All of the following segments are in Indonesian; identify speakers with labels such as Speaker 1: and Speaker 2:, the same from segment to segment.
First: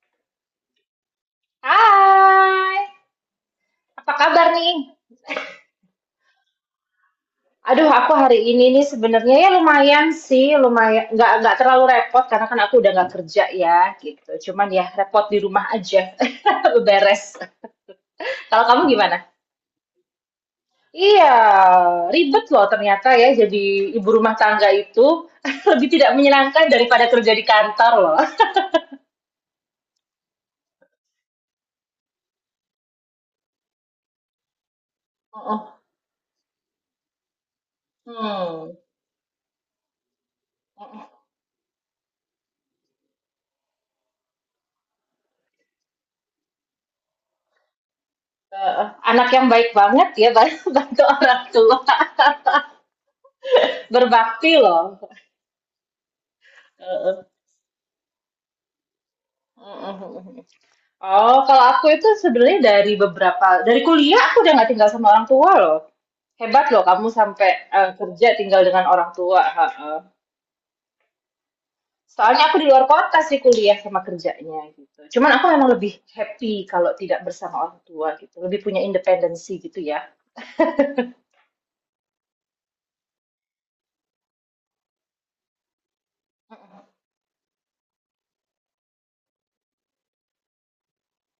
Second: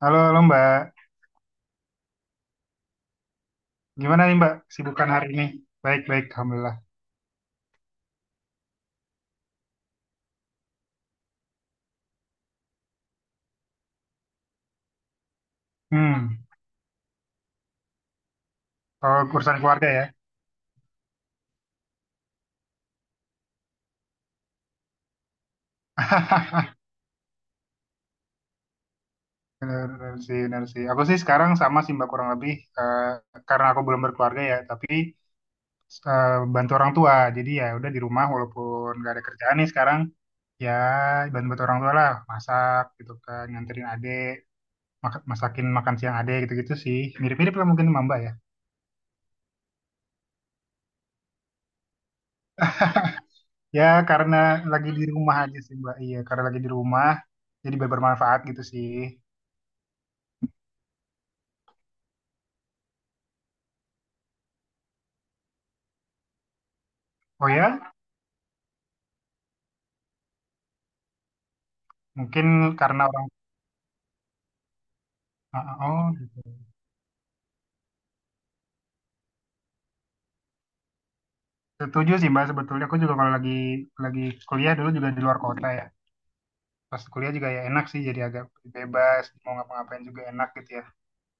Speaker 1: Halo, halo Mbak.
Speaker 2: Hai, apa
Speaker 1: Gimana nih
Speaker 2: kabar
Speaker 1: Mbak
Speaker 2: nih?
Speaker 1: sibukan hari ini? Baik-baik, Alhamdulillah.
Speaker 2: Aduh, aku hari ini nih sebenarnya ya lumayan sih, lumayan nggak terlalu repot karena kan aku udah nggak kerja ya gitu. Cuman ya repot di rumah aja,
Speaker 1: Hmm,
Speaker 2: beres. Kalau kamu gimana?
Speaker 1: kalau urusan keluarga ya.
Speaker 2: Iya, ribet loh ternyata ya jadi ibu rumah tangga itu lebih tidak menyenangkan daripada kerja di kantor loh.
Speaker 1: Benar, benar sih, benar sih. Aku sih sekarang sama sih Mbak kurang lebih. eh, karena aku belum berkeluarga ya, tapi
Speaker 2: Heeh.
Speaker 1: eh, bantu orang tua. Jadi ya udah di rumah
Speaker 2: Hmm.
Speaker 1: walaupun gak ada kerjaan nih sekarang. Ya bantu-bantu orang tua lah. Masak gitu kan, nganterin adek. Masakin makan siang adek gitu-gitu sih. Mirip-mirip lah mungkin sama Mbak ya.
Speaker 2: Anak yang baik banget ya bantu orang tua,
Speaker 1: Ya karena
Speaker 2: berbakti
Speaker 1: lagi
Speaker 2: loh.
Speaker 1: di rumah aja sih Mbak. Iya, karena lagi di rumah.
Speaker 2: Heeh.
Speaker 1: Jadi bermanfaat gitu sih.
Speaker 2: Mhm, mhm, mhm. Oh, kalau aku itu sebenarnya dari beberapa dari kuliah aku udah nggak tinggal sama orang tua loh. Hebat loh kamu
Speaker 1: Oh
Speaker 2: sampai
Speaker 1: ya,
Speaker 2: kerja tinggal dengan orang tua. Ha, ha. Soalnya
Speaker 1: mungkin
Speaker 2: aku di luar
Speaker 1: karena
Speaker 2: kota
Speaker 1: orang
Speaker 2: sih kuliah sama kerjanya gitu. Cuman aku emang lebih
Speaker 1: oh gitu.
Speaker 2: happy kalau tidak bersama orang tua gitu. Lebih punya independensi gitu ya.
Speaker 1: Setuju sih Mbak, sebetulnya aku juga kalau lagi lagi kuliah dulu juga di luar kota ya. Pas kuliah juga ya enak sih, jadi agak bebas mau ngapa-ngapain juga enak gitu ya.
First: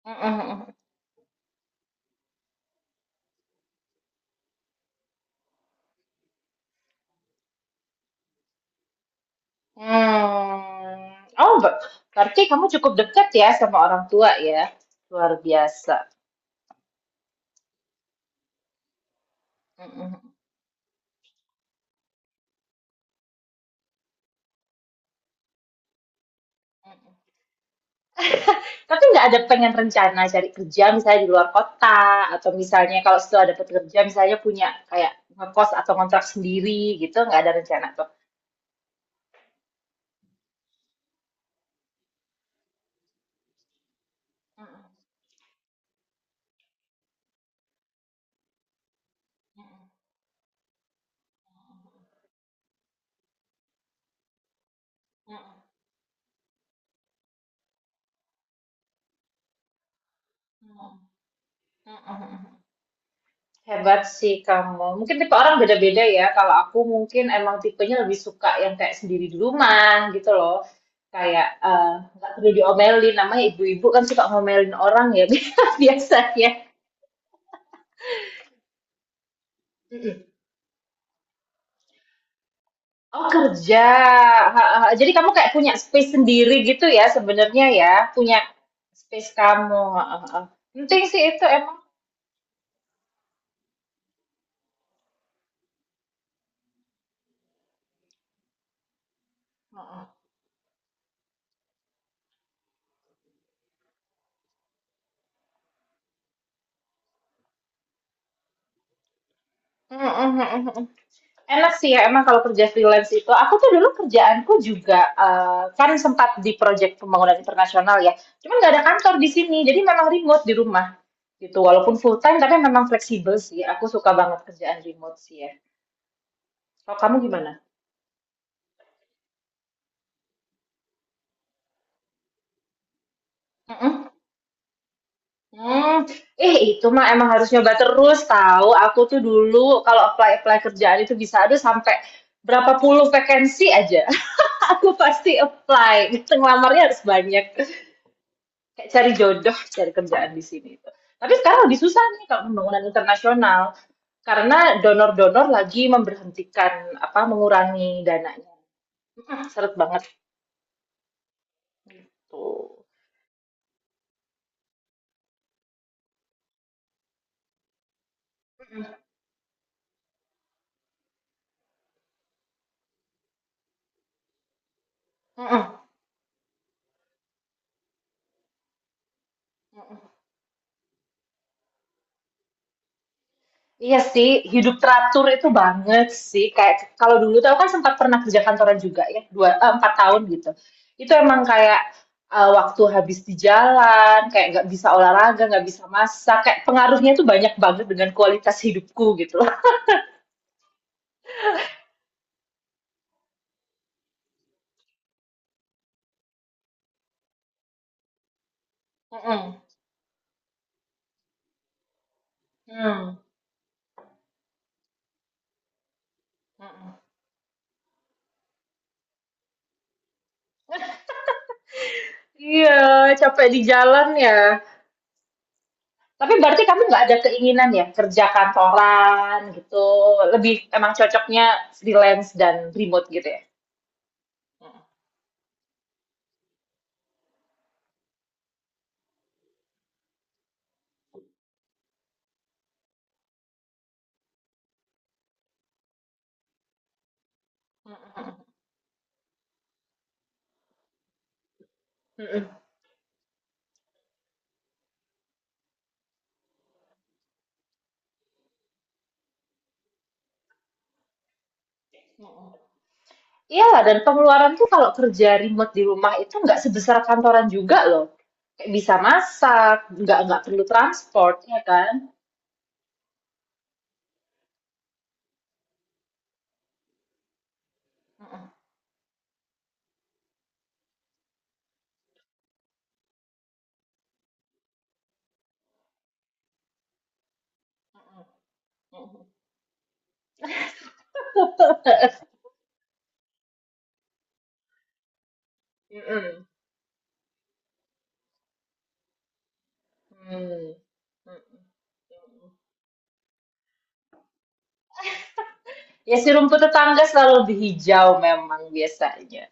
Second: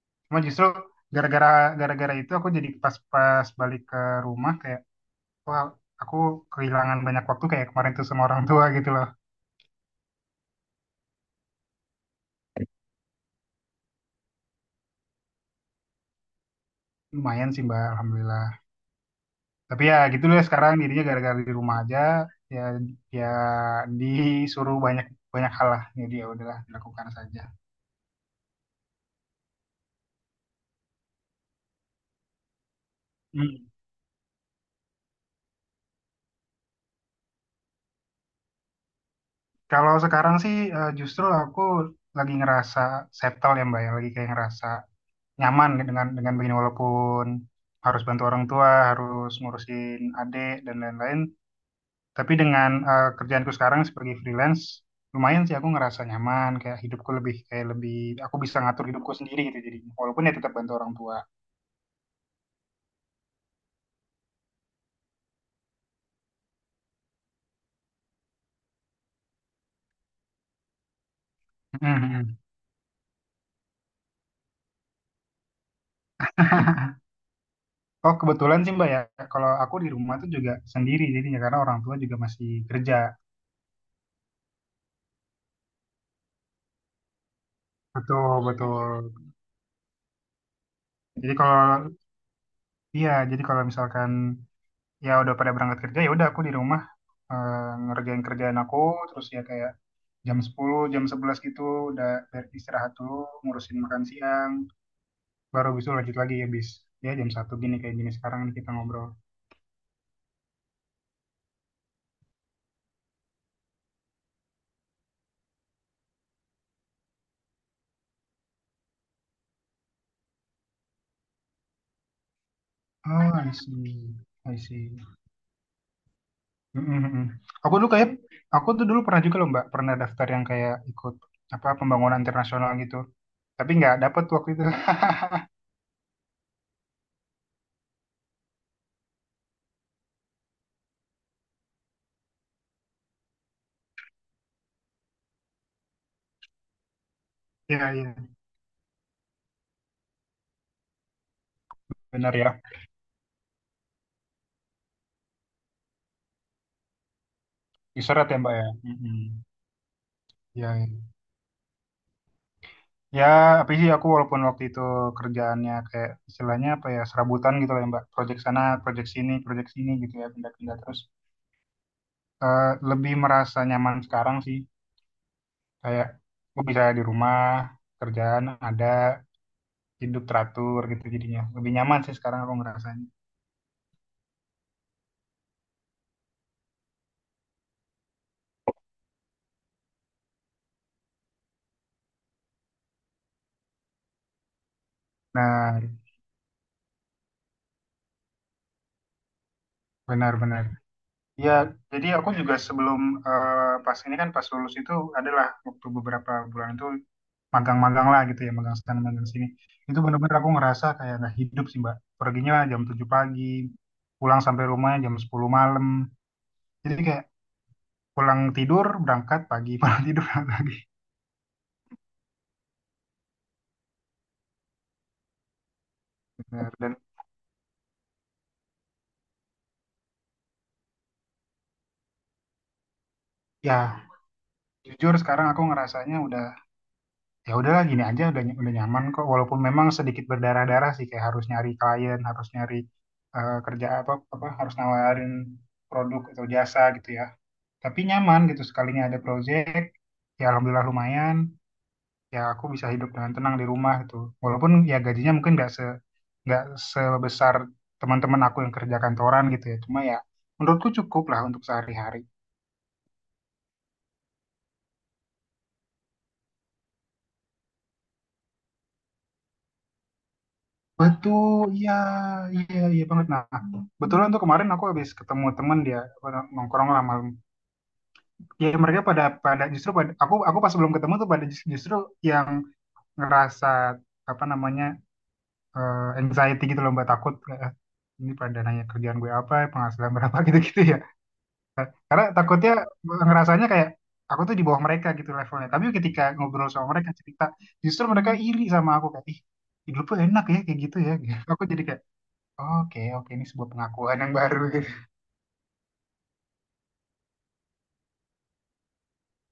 Speaker 2: Mhm,
Speaker 1: Cuma justru
Speaker 2: mhm.
Speaker 1: gara-gara gara-gara itu aku jadi pas-pas balik ke rumah kayak wah aku kehilangan banyak waktu kayak kemarin tuh sama orang tua gitu loh.
Speaker 2: Hmm. Berarti kamu cukup dekat ya sama orang tua ya. Luar biasa.
Speaker 1: Lumayan sih Mbak, alhamdulillah. Tapi ya gitu deh sekarang dirinya gara-gara di rumah aja, ya ya disuruh banyak banyak hal lah, jadi ya udahlah dilakukan saja.
Speaker 2: Tapi nggak ada pengen rencana cari kerja misalnya di luar kota atau misalnya kalau setelah dapat
Speaker 1: Hmm.
Speaker 2: kerja misalnya punya kayak ngekos atau kontrak sendiri gitu nggak ada rencana tuh.
Speaker 1: Kalau sekarang sih, justru aku lagi ngerasa settle ya Mbak, ya. Lagi kayak ngerasa nyaman dengan begini walaupun harus bantu orang tua, harus ngurusin adik dan lain-lain. Tapi dengan kerjaanku sekarang sebagai freelance, lumayan sih aku ngerasa nyaman, kayak hidupku lebih, kayak lebih aku bisa ngatur hidupku sendiri gitu. Jadi walaupun ya tetap bantu orang tua.
Speaker 2: Hebat sih kamu. Mungkin tipe orang beda-beda ya. Kalau aku mungkin emang tipenya lebih suka yang kayak sendiri di rumah gitu loh. Kayak nggak
Speaker 1: Mhm.
Speaker 2: perlu diomelin. Namanya ibu-ibu kan suka ngomelin orang ya biasanya.
Speaker 1: Oh kebetulan sih Mbak ya, kalau aku di rumah tuh juga sendiri jadinya karena orang tua juga masih kerja.
Speaker 2: Oh kerja, heeh heeh. Jadi kamu kayak punya space sendiri gitu ya sebenarnya ya, punya
Speaker 1: Betul, betul.
Speaker 2: space kamu. Heeh, heeh. Penting sih
Speaker 1: Jadi
Speaker 2: itu emang.
Speaker 1: kalau iya, jadi kalau misalkan ya udah pada berangkat kerja, ya udah aku di rumah eh, ngerjain kerjaan aku, terus ya kayak
Speaker 2: Heeh.
Speaker 1: jam 10, jam 11 gitu udah istirahat dulu, ngurusin makan siang, baru besok lanjut lagi ya bis. Ya jam satu gini kayak gini sekarang nih kita ngobrol.
Speaker 2: Heeh, heeh, heeh. Enak sih ya emang kalau kerja freelance itu. Aku tuh dulu kerjaanku juga kan sempat di proyek pembangunan internasional ya. Cuman nggak ada kantor di sini, jadi memang remote di rumah gitu. Walaupun full time tapi memang
Speaker 1: Oh,
Speaker 2: fleksibel
Speaker 1: I
Speaker 2: sih. Aku suka
Speaker 1: see.
Speaker 2: banget
Speaker 1: I
Speaker 2: kerjaan
Speaker 1: see.
Speaker 2: remote sih ya. Kalau kamu
Speaker 1: Mm-mm-mm.
Speaker 2: gimana?
Speaker 1: Aku dulu kayak aku tuh dulu pernah juga loh Mbak, pernah daftar yang kayak ikut apa pembangunan internasional gitu. Tapi nggak dapet waktu itu.
Speaker 2: Hmm, itu mah emang harus nyoba terus tahu. Aku tuh dulu kalau apply-apply kerjaan itu bisa ada sampai berapa puluh vakansi aja. Aku pasti apply. Ngelamarnya harus banyak.
Speaker 1: Iya, iya.
Speaker 2: Kayak cari jodoh, cari kerjaan di sini itu. Tapi sekarang lebih susah nih
Speaker 1: Benar
Speaker 2: kalau
Speaker 1: ya.
Speaker 2: pembangunan internasional karena donor-donor lagi memberhentikan apa mengurangi
Speaker 1: Diseret ya Mbak
Speaker 2: dananya.
Speaker 1: ya. Mm-mm.
Speaker 2: Seret banget
Speaker 1: Ya,
Speaker 2: gitu.
Speaker 1: ya apa sih aku walaupun waktu itu kerjaannya kayak istilahnya apa ya serabutan gitu lah ya Mbak. Project sana, project sini gitu ya pindah-pindah terus. Lebih merasa nyaman sekarang sih.
Speaker 2: Mm-mm.
Speaker 1: Kayak gue bisa di rumah, kerjaan ada, hidup teratur gitu jadinya. Lebih nyaman sih sekarang aku ngerasanya.
Speaker 2: Iya sih, hidup teratur itu banget sih. Kayak kalau dulu tuh aku kan sempat pernah kerja kantoran juga ya, 4 tahun gitu. Itu emang kayak waktu habis di jalan, kayak nggak bisa olahraga, nggak
Speaker 1: Nah,
Speaker 2: bisa masak. Kayak pengaruhnya tuh banyak banget dengan kualitas hidupku gitu loh.
Speaker 1: benar-benar. Ya, jadi aku juga sebelum pas ini kan pas lulus itu adalah waktu beberapa bulan itu magang-magang lah gitu ya, magang sana, magang sini.
Speaker 2: Mm-mm.
Speaker 1: Itu bener-bener aku ngerasa kayak nggak hidup sih, Mbak. Perginya jam 7
Speaker 2: Hmm.
Speaker 1: pagi, pulang sampai rumah jam 10 malam.
Speaker 2: Mm-mm.
Speaker 1: Jadi kayak pulang tidur, berangkat pagi, pulang tidur, berangkat pagi.
Speaker 2: Iya, capek di jalan ya. Tapi berarti
Speaker 1: Bener.
Speaker 2: kamu
Speaker 1: Dan
Speaker 2: nggak ada keinginan ya kerja kantoran gitu. Lebih emang cocoknya freelance dan remote gitu ya.
Speaker 1: ya jujur sekarang aku ngerasanya udah, ya udahlah gini aja udah udah nyaman kok, walaupun memang sedikit berdarah-darah sih kayak harus nyari klien, harus nyari kerja apa, apa harus nawarin produk atau jasa gitu ya. Tapi nyaman gitu, sekalinya ada project ya alhamdulillah lumayan, ya
Speaker 2: Mm-mm.
Speaker 1: aku bisa hidup dengan tenang di rumah gitu, walaupun ya gajinya mungkin nggak nggak sebesar teman-teman aku yang kerja kantoran gitu ya, cuma ya menurutku cukup lah untuk sehari-hari.
Speaker 2: Iyalah dan pengeluaran tuh kalau kerja remote di rumah itu nggak sebesar kantoran juga loh. Kayak bisa masak, nggak perlu transport, ya
Speaker 1: Betul,
Speaker 2: kan?
Speaker 1: iya iya iya banget. Nah, betulan tuh kemarin aku habis ketemu temen, dia apa, nongkrong lah malam, ya mereka pada pada justru pada, aku pas belum ketemu tuh pada justru yang ngerasa apa namanya anxiety gitu loh mbak, takut ini pada nanya kerjaan gue apa, penghasilan berapa gitu-gitu ya. Karena takutnya ngerasanya kayak aku tuh di bawah mereka gitu levelnya. Tapi ketika
Speaker 2: Mm-mm.
Speaker 1: ngobrol sama mereka cerita, justru mereka iri sama aku kayak, ih, hidup lu enak ya
Speaker 2: Hmm.
Speaker 1: kayak gitu ya. Aku jadi kayak, oke oke ini sebuah pengakuan yang baru gitu.
Speaker 2: Ya si rumput tetangga selalu lebih hijau memang biasanya.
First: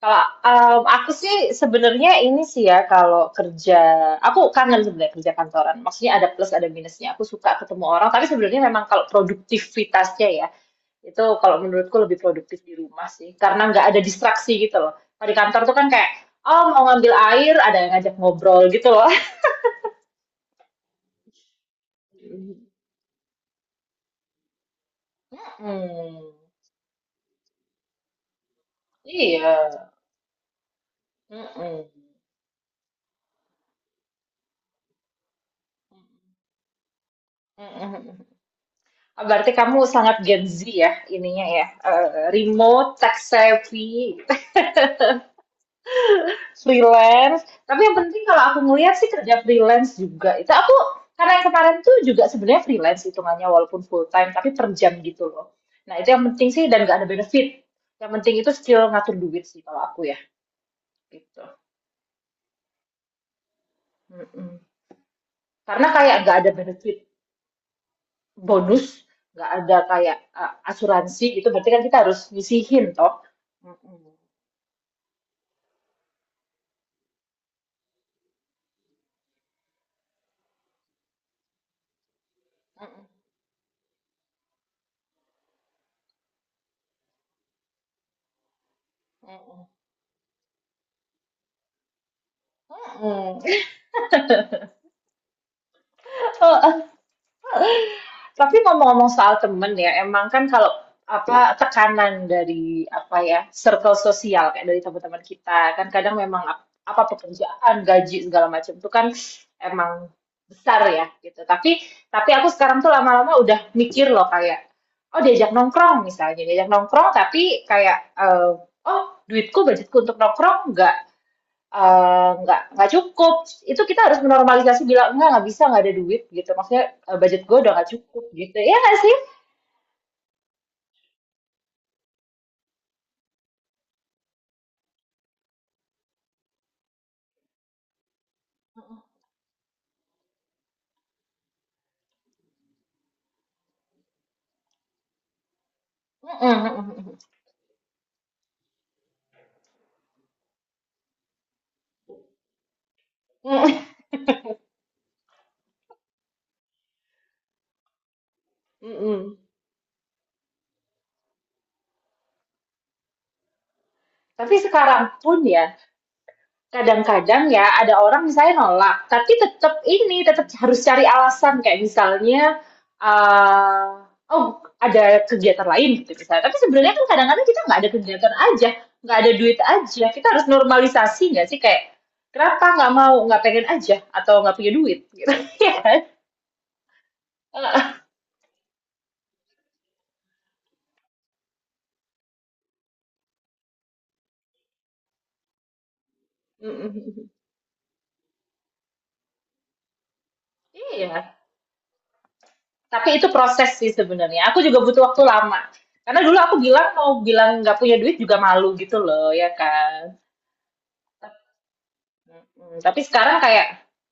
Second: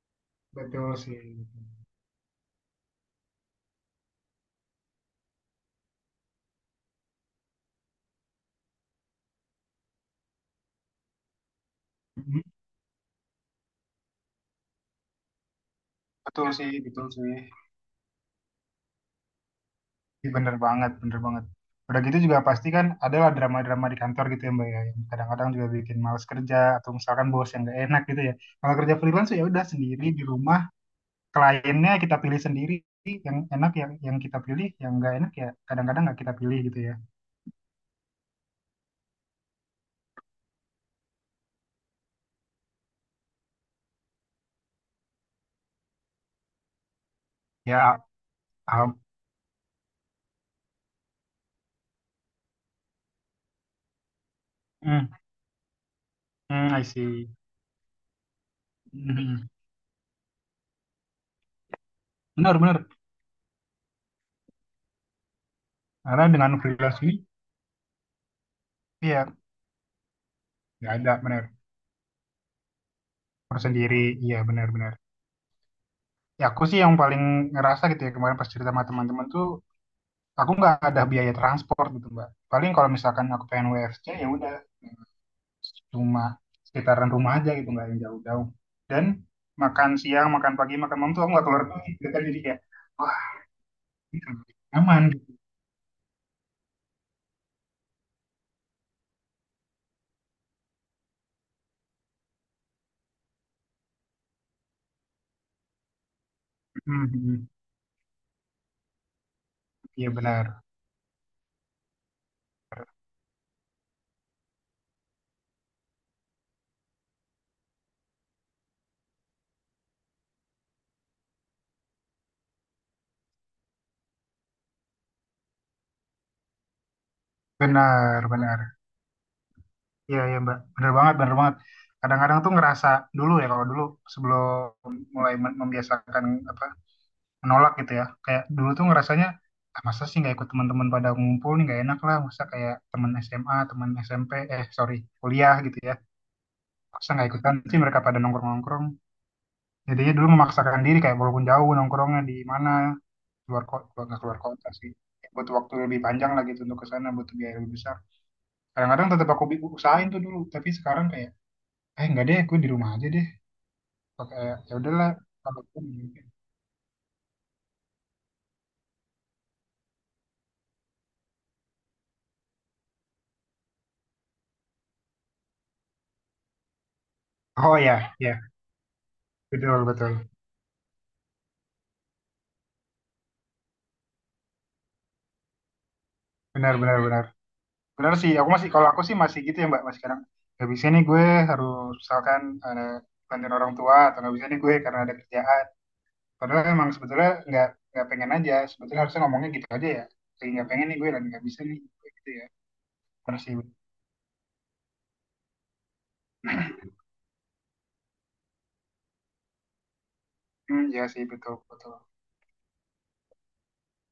Speaker 2: Kalau
Speaker 1: Betul
Speaker 2: aku
Speaker 1: sih.
Speaker 2: sih sebenarnya ini sih ya kalau kerja, aku kangen sebenarnya kerja kantoran. Maksudnya ada plus ada minusnya. Aku suka ketemu orang, tapi sebenarnya memang kalau produktivitasnya ya itu kalau menurutku lebih
Speaker 1: Mhm.
Speaker 2: produktif di rumah sih, karena nggak ada distraksi gitu loh. Kalau di kantor tuh kan kayak,
Speaker 1: Betul
Speaker 2: oh
Speaker 1: sih,
Speaker 2: mau
Speaker 1: betul
Speaker 2: ngambil
Speaker 1: sih.
Speaker 2: air, ada yang ngajak ngobrol gitu loh.
Speaker 1: Ih, bener banget, bener banget. Udah gitu juga pasti kan adalah drama-drama di kantor gitu ya Mbak ya. Yang kadang-kadang juga bikin males
Speaker 2: Hmm,
Speaker 1: kerja atau misalkan bos yang gak enak gitu ya. Kalau kerja freelance ya udah
Speaker 2: iya.
Speaker 1: sendiri di rumah,
Speaker 2: Mm-mm.
Speaker 1: kliennya kita pilih sendiri, yang enak yang kita pilih, yang nggak enak ya kadang-kadang nggak kita pilih gitu ya.
Speaker 2: Mm-mm. Berarti kamu sangat Gen Z ya, ininya ya. Remote, tech savvy. Freelance. Tapi yang
Speaker 1: Ya
Speaker 2: penting kalau aku
Speaker 1: ah,
Speaker 2: ngelihat sih kerja freelance juga. Itu aku karena yang kemarin tuh juga sebenarnya freelance hitungannya walaupun full time tapi per jam
Speaker 1: hmm,
Speaker 2: gitu loh. Nah itu yang penting sih
Speaker 1: hmm, I
Speaker 2: dan gak ada
Speaker 1: see.
Speaker 2: benefit. Yang penting itu skill ngatur duit
Speaker 1: Hmm,
Speaker 2: sih kalau aku ya gitu.
Speaker 1: benar benar,
Speaker 2: Mm-mm. Karena kayak
Speaker 1: karena
Speaker 2: gak ada
Speaker 1: dengan
Speaker 2: benefit
Speaker 1: freelance ini,
Speaker 2: bonus,
Speaker 1: iya
Speaker 2: gak ada kayak
Speaker 1: nggak ada
Speaker 2: asuransi
Speaker 1: benar,
Speaker 2: gitu. Berarti kan kita harus nyisihin toh.
Speaker 1: harus sendiri.
Speaker 2: Mm-mm.
Speaker 1: Iya, benar benar, ya aku sih yang paling ngerasa gitu ya, kemarin pas cerita sama teman-teman tuh aku nggak ada biaya transport gitu mbak, paling kalau misalkan aku pengen WFC ya udah cuma sekitaran rumah aja gitu, nggak yang jauh-jauh, dan
Speaker 2: Mm-mm.
Speaker 1: makan siang, makan pagi, makan malam tuh aku nggak keluar rumah gitu kan, jadi kayak wah
Speaker 2: Mm-mm.
Speaker 1: ini kan nyaman gitu.
Speaker 2: Tapi ngomong-ngomong soal temen ya, emang kan kalau apa tekanan dari apa ya circle sosial kayak dari teman-teman kita kan kadang memang
Speaker 1: Hmm,
Speaker 2: apa
Speaker 1: hmm. Hmm.
Speaker 2: pekerjaan, gaji segala macam itu kan emang
Speaker 1: Iya benar
Speaker 2: besar ya gitu. Tapi aku sekarang tuh lama-lama udah mikir loh kayak oh diajak nongkrong misalnya diajak nongkrong tapi kayak oh duitku budgetku untuk nongkrong nggak Eee, nggak cukup, itu kita harus menormalisasi bilang, "Enggak, nggak bisa, nggak ada duit," gitu. Maksudnya, "Budget gue udah nggak
Speaker 1: benar
Speaker 2: cukup," gitu.
Speaker 1: benar.
Speaker 2: Ya nggak sih?
Speaker 1: Iya iya mbak, benar banget, benar banget. Kadang-kadang tuh ngerasa dulu, ya kalau dulu sebelum mulai membiasakan apa menolak gitu ya, kayak dulu tuh ngerasanya ah, masa sih nggak ikut teman-teman pada ngumpul nih nggak enak lah, masa kayak teman SMA, teman SMP eh sorry kuliah gitu ya,
Speaker 2: Mhm, mhm,
Speaker 1: masa
Speaker 2: mhm.
Speaker 1: nggak ikutan sih mereka pada nongkrong-nongkrong. Jadinya dulu memaksakan diri kayak walaupun jauh nongkrongnya di mana, keluar
Speaker 2: Mhm.
Speaker 1: kota nggak keluar kota sih, butuh waktu lebih panjang lagi gitu untuk ke sana, butuh biaya lebih besar kadang-kadang, tetap
Speaker 2: Mhm.
Speaker 1: aku usahain tuh dulu. Tapi sekarang kayak eh nggak deh gue di rumah aja deh pakai
Speaker 2: Tapi
Speaker 1: ya
Speaker 2: sekarang
Speaker 1: udahlah
Speaker 2: pun
Speaker 1: kalau
Speaker 2: ya,
Speaker 1: aku mungkin.
Speaker 2: kadang-kadang ya ada orang misalnya nolak, tapi tetap ini, tetap harus cari alasan kayak misalnya eee, oh ada kegiatan lain gitu misalnya. Tapi sebenarnya kan kadang-kadang kita
Speaker 1: Oh
Speaker 2: nggak ada
Speaker 1: ya,
Speaker 2: kegiatan
Speaker 1: ya,
Speaker 2: aja, nggak ada duit
Speaker 1: betul
Speaker 2: aja.
Speaker 1: betul.
Speaker 2: Kita harus normalisasi nggak sih kayak, kenapa nggak mau, nggak pengen aja atau nggak punya duit gitu, iya kan?
Speaker 1: Benar benar benar.
Speaker 2: Heeh,
Speaker 1: Benar sih, aku masih, kalau aku sih masih gitu ya mbak, masih kadang nggak bisa nih gue, harus misalkan ada bantuin orang tua, atau nggak bisa nih gue karena ada kerjaan. Padahal
Speaker 2: mhm,
Speaker 1: emang
Speaker 2: mhm.
Speaker 1: sebetulnya nggak pengen aja. Sebetulnya harusnya ngomongnya gitu aja ya. Kayak nggak pengen nih gue dan
Speaker 2: Iya,
Speaker 1: nggak bisa nih gue gitu ya.
Speaker 2: tapi itu
Speaker 1: Terus sih,
Speaker 2: proses sih sebenarnya. Aku juga butuh waktu lama. Karena dulu aku bilang mau bilang nggak punya duit juga malu gitu loh, ya kan?
Speaker 1: hmm, ya sih betul betul.
Speaker 2: Mhm, tapi sekarang kayak,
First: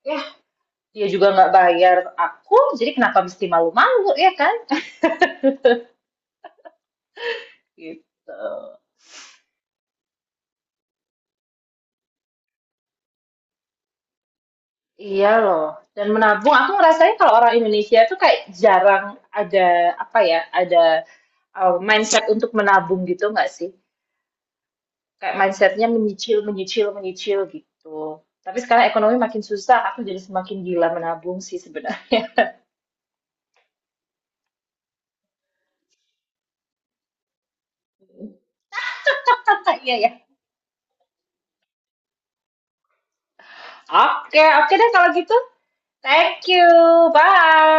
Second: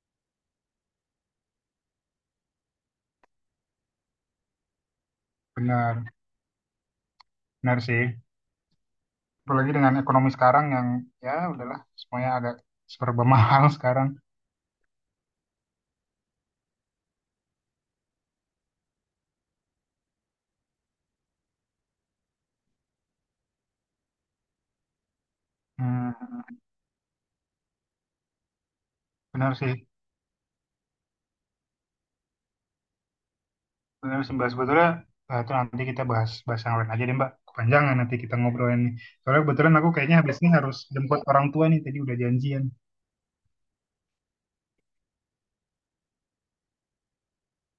Speaker 2: ya dia juga nggak bayar aku, jadi kenapa mesti malu-malu ya kan?
Speaker 1: Benar, benar sih.
Speaker 2: Gitu.
Speaker 1: Apalagi dengan ekonomi sekarang yang ya udahlah semuanya agak serba mahal sekarang.
Speaker 2: Iya loh. Dan menabung, aku ngerasain kalau orang Indonesia tuh kayak jarang ada apa ya, ada mindset untuk menabung gitu nggak sih? Kayak mindsetnya menyicil,
Speaker 1: Hmm,
Speaker 2: menyicil, menyicil gitu. Tapi sekarang ekonomi makin
Speaker 1: benar sih,
Speaker 2: susah, aku jadi semakin gila menabung sih sebenarnya.
Speaker 1: benar sih Mbak. Sebetulnya itu nanti kita bahas bahas yang lain aja deh Mbak. Kepanjangan nanti kita ngobrolin nih. Soalnya kebetulan aku
Speaker 2: Iya ya.
Speaker 1: kayaknya habis ini harus jemput orang tua nih. Tadi udah janjian.
Speaker 2: Oke, oke deh kalau gitu. Thank you. Bye.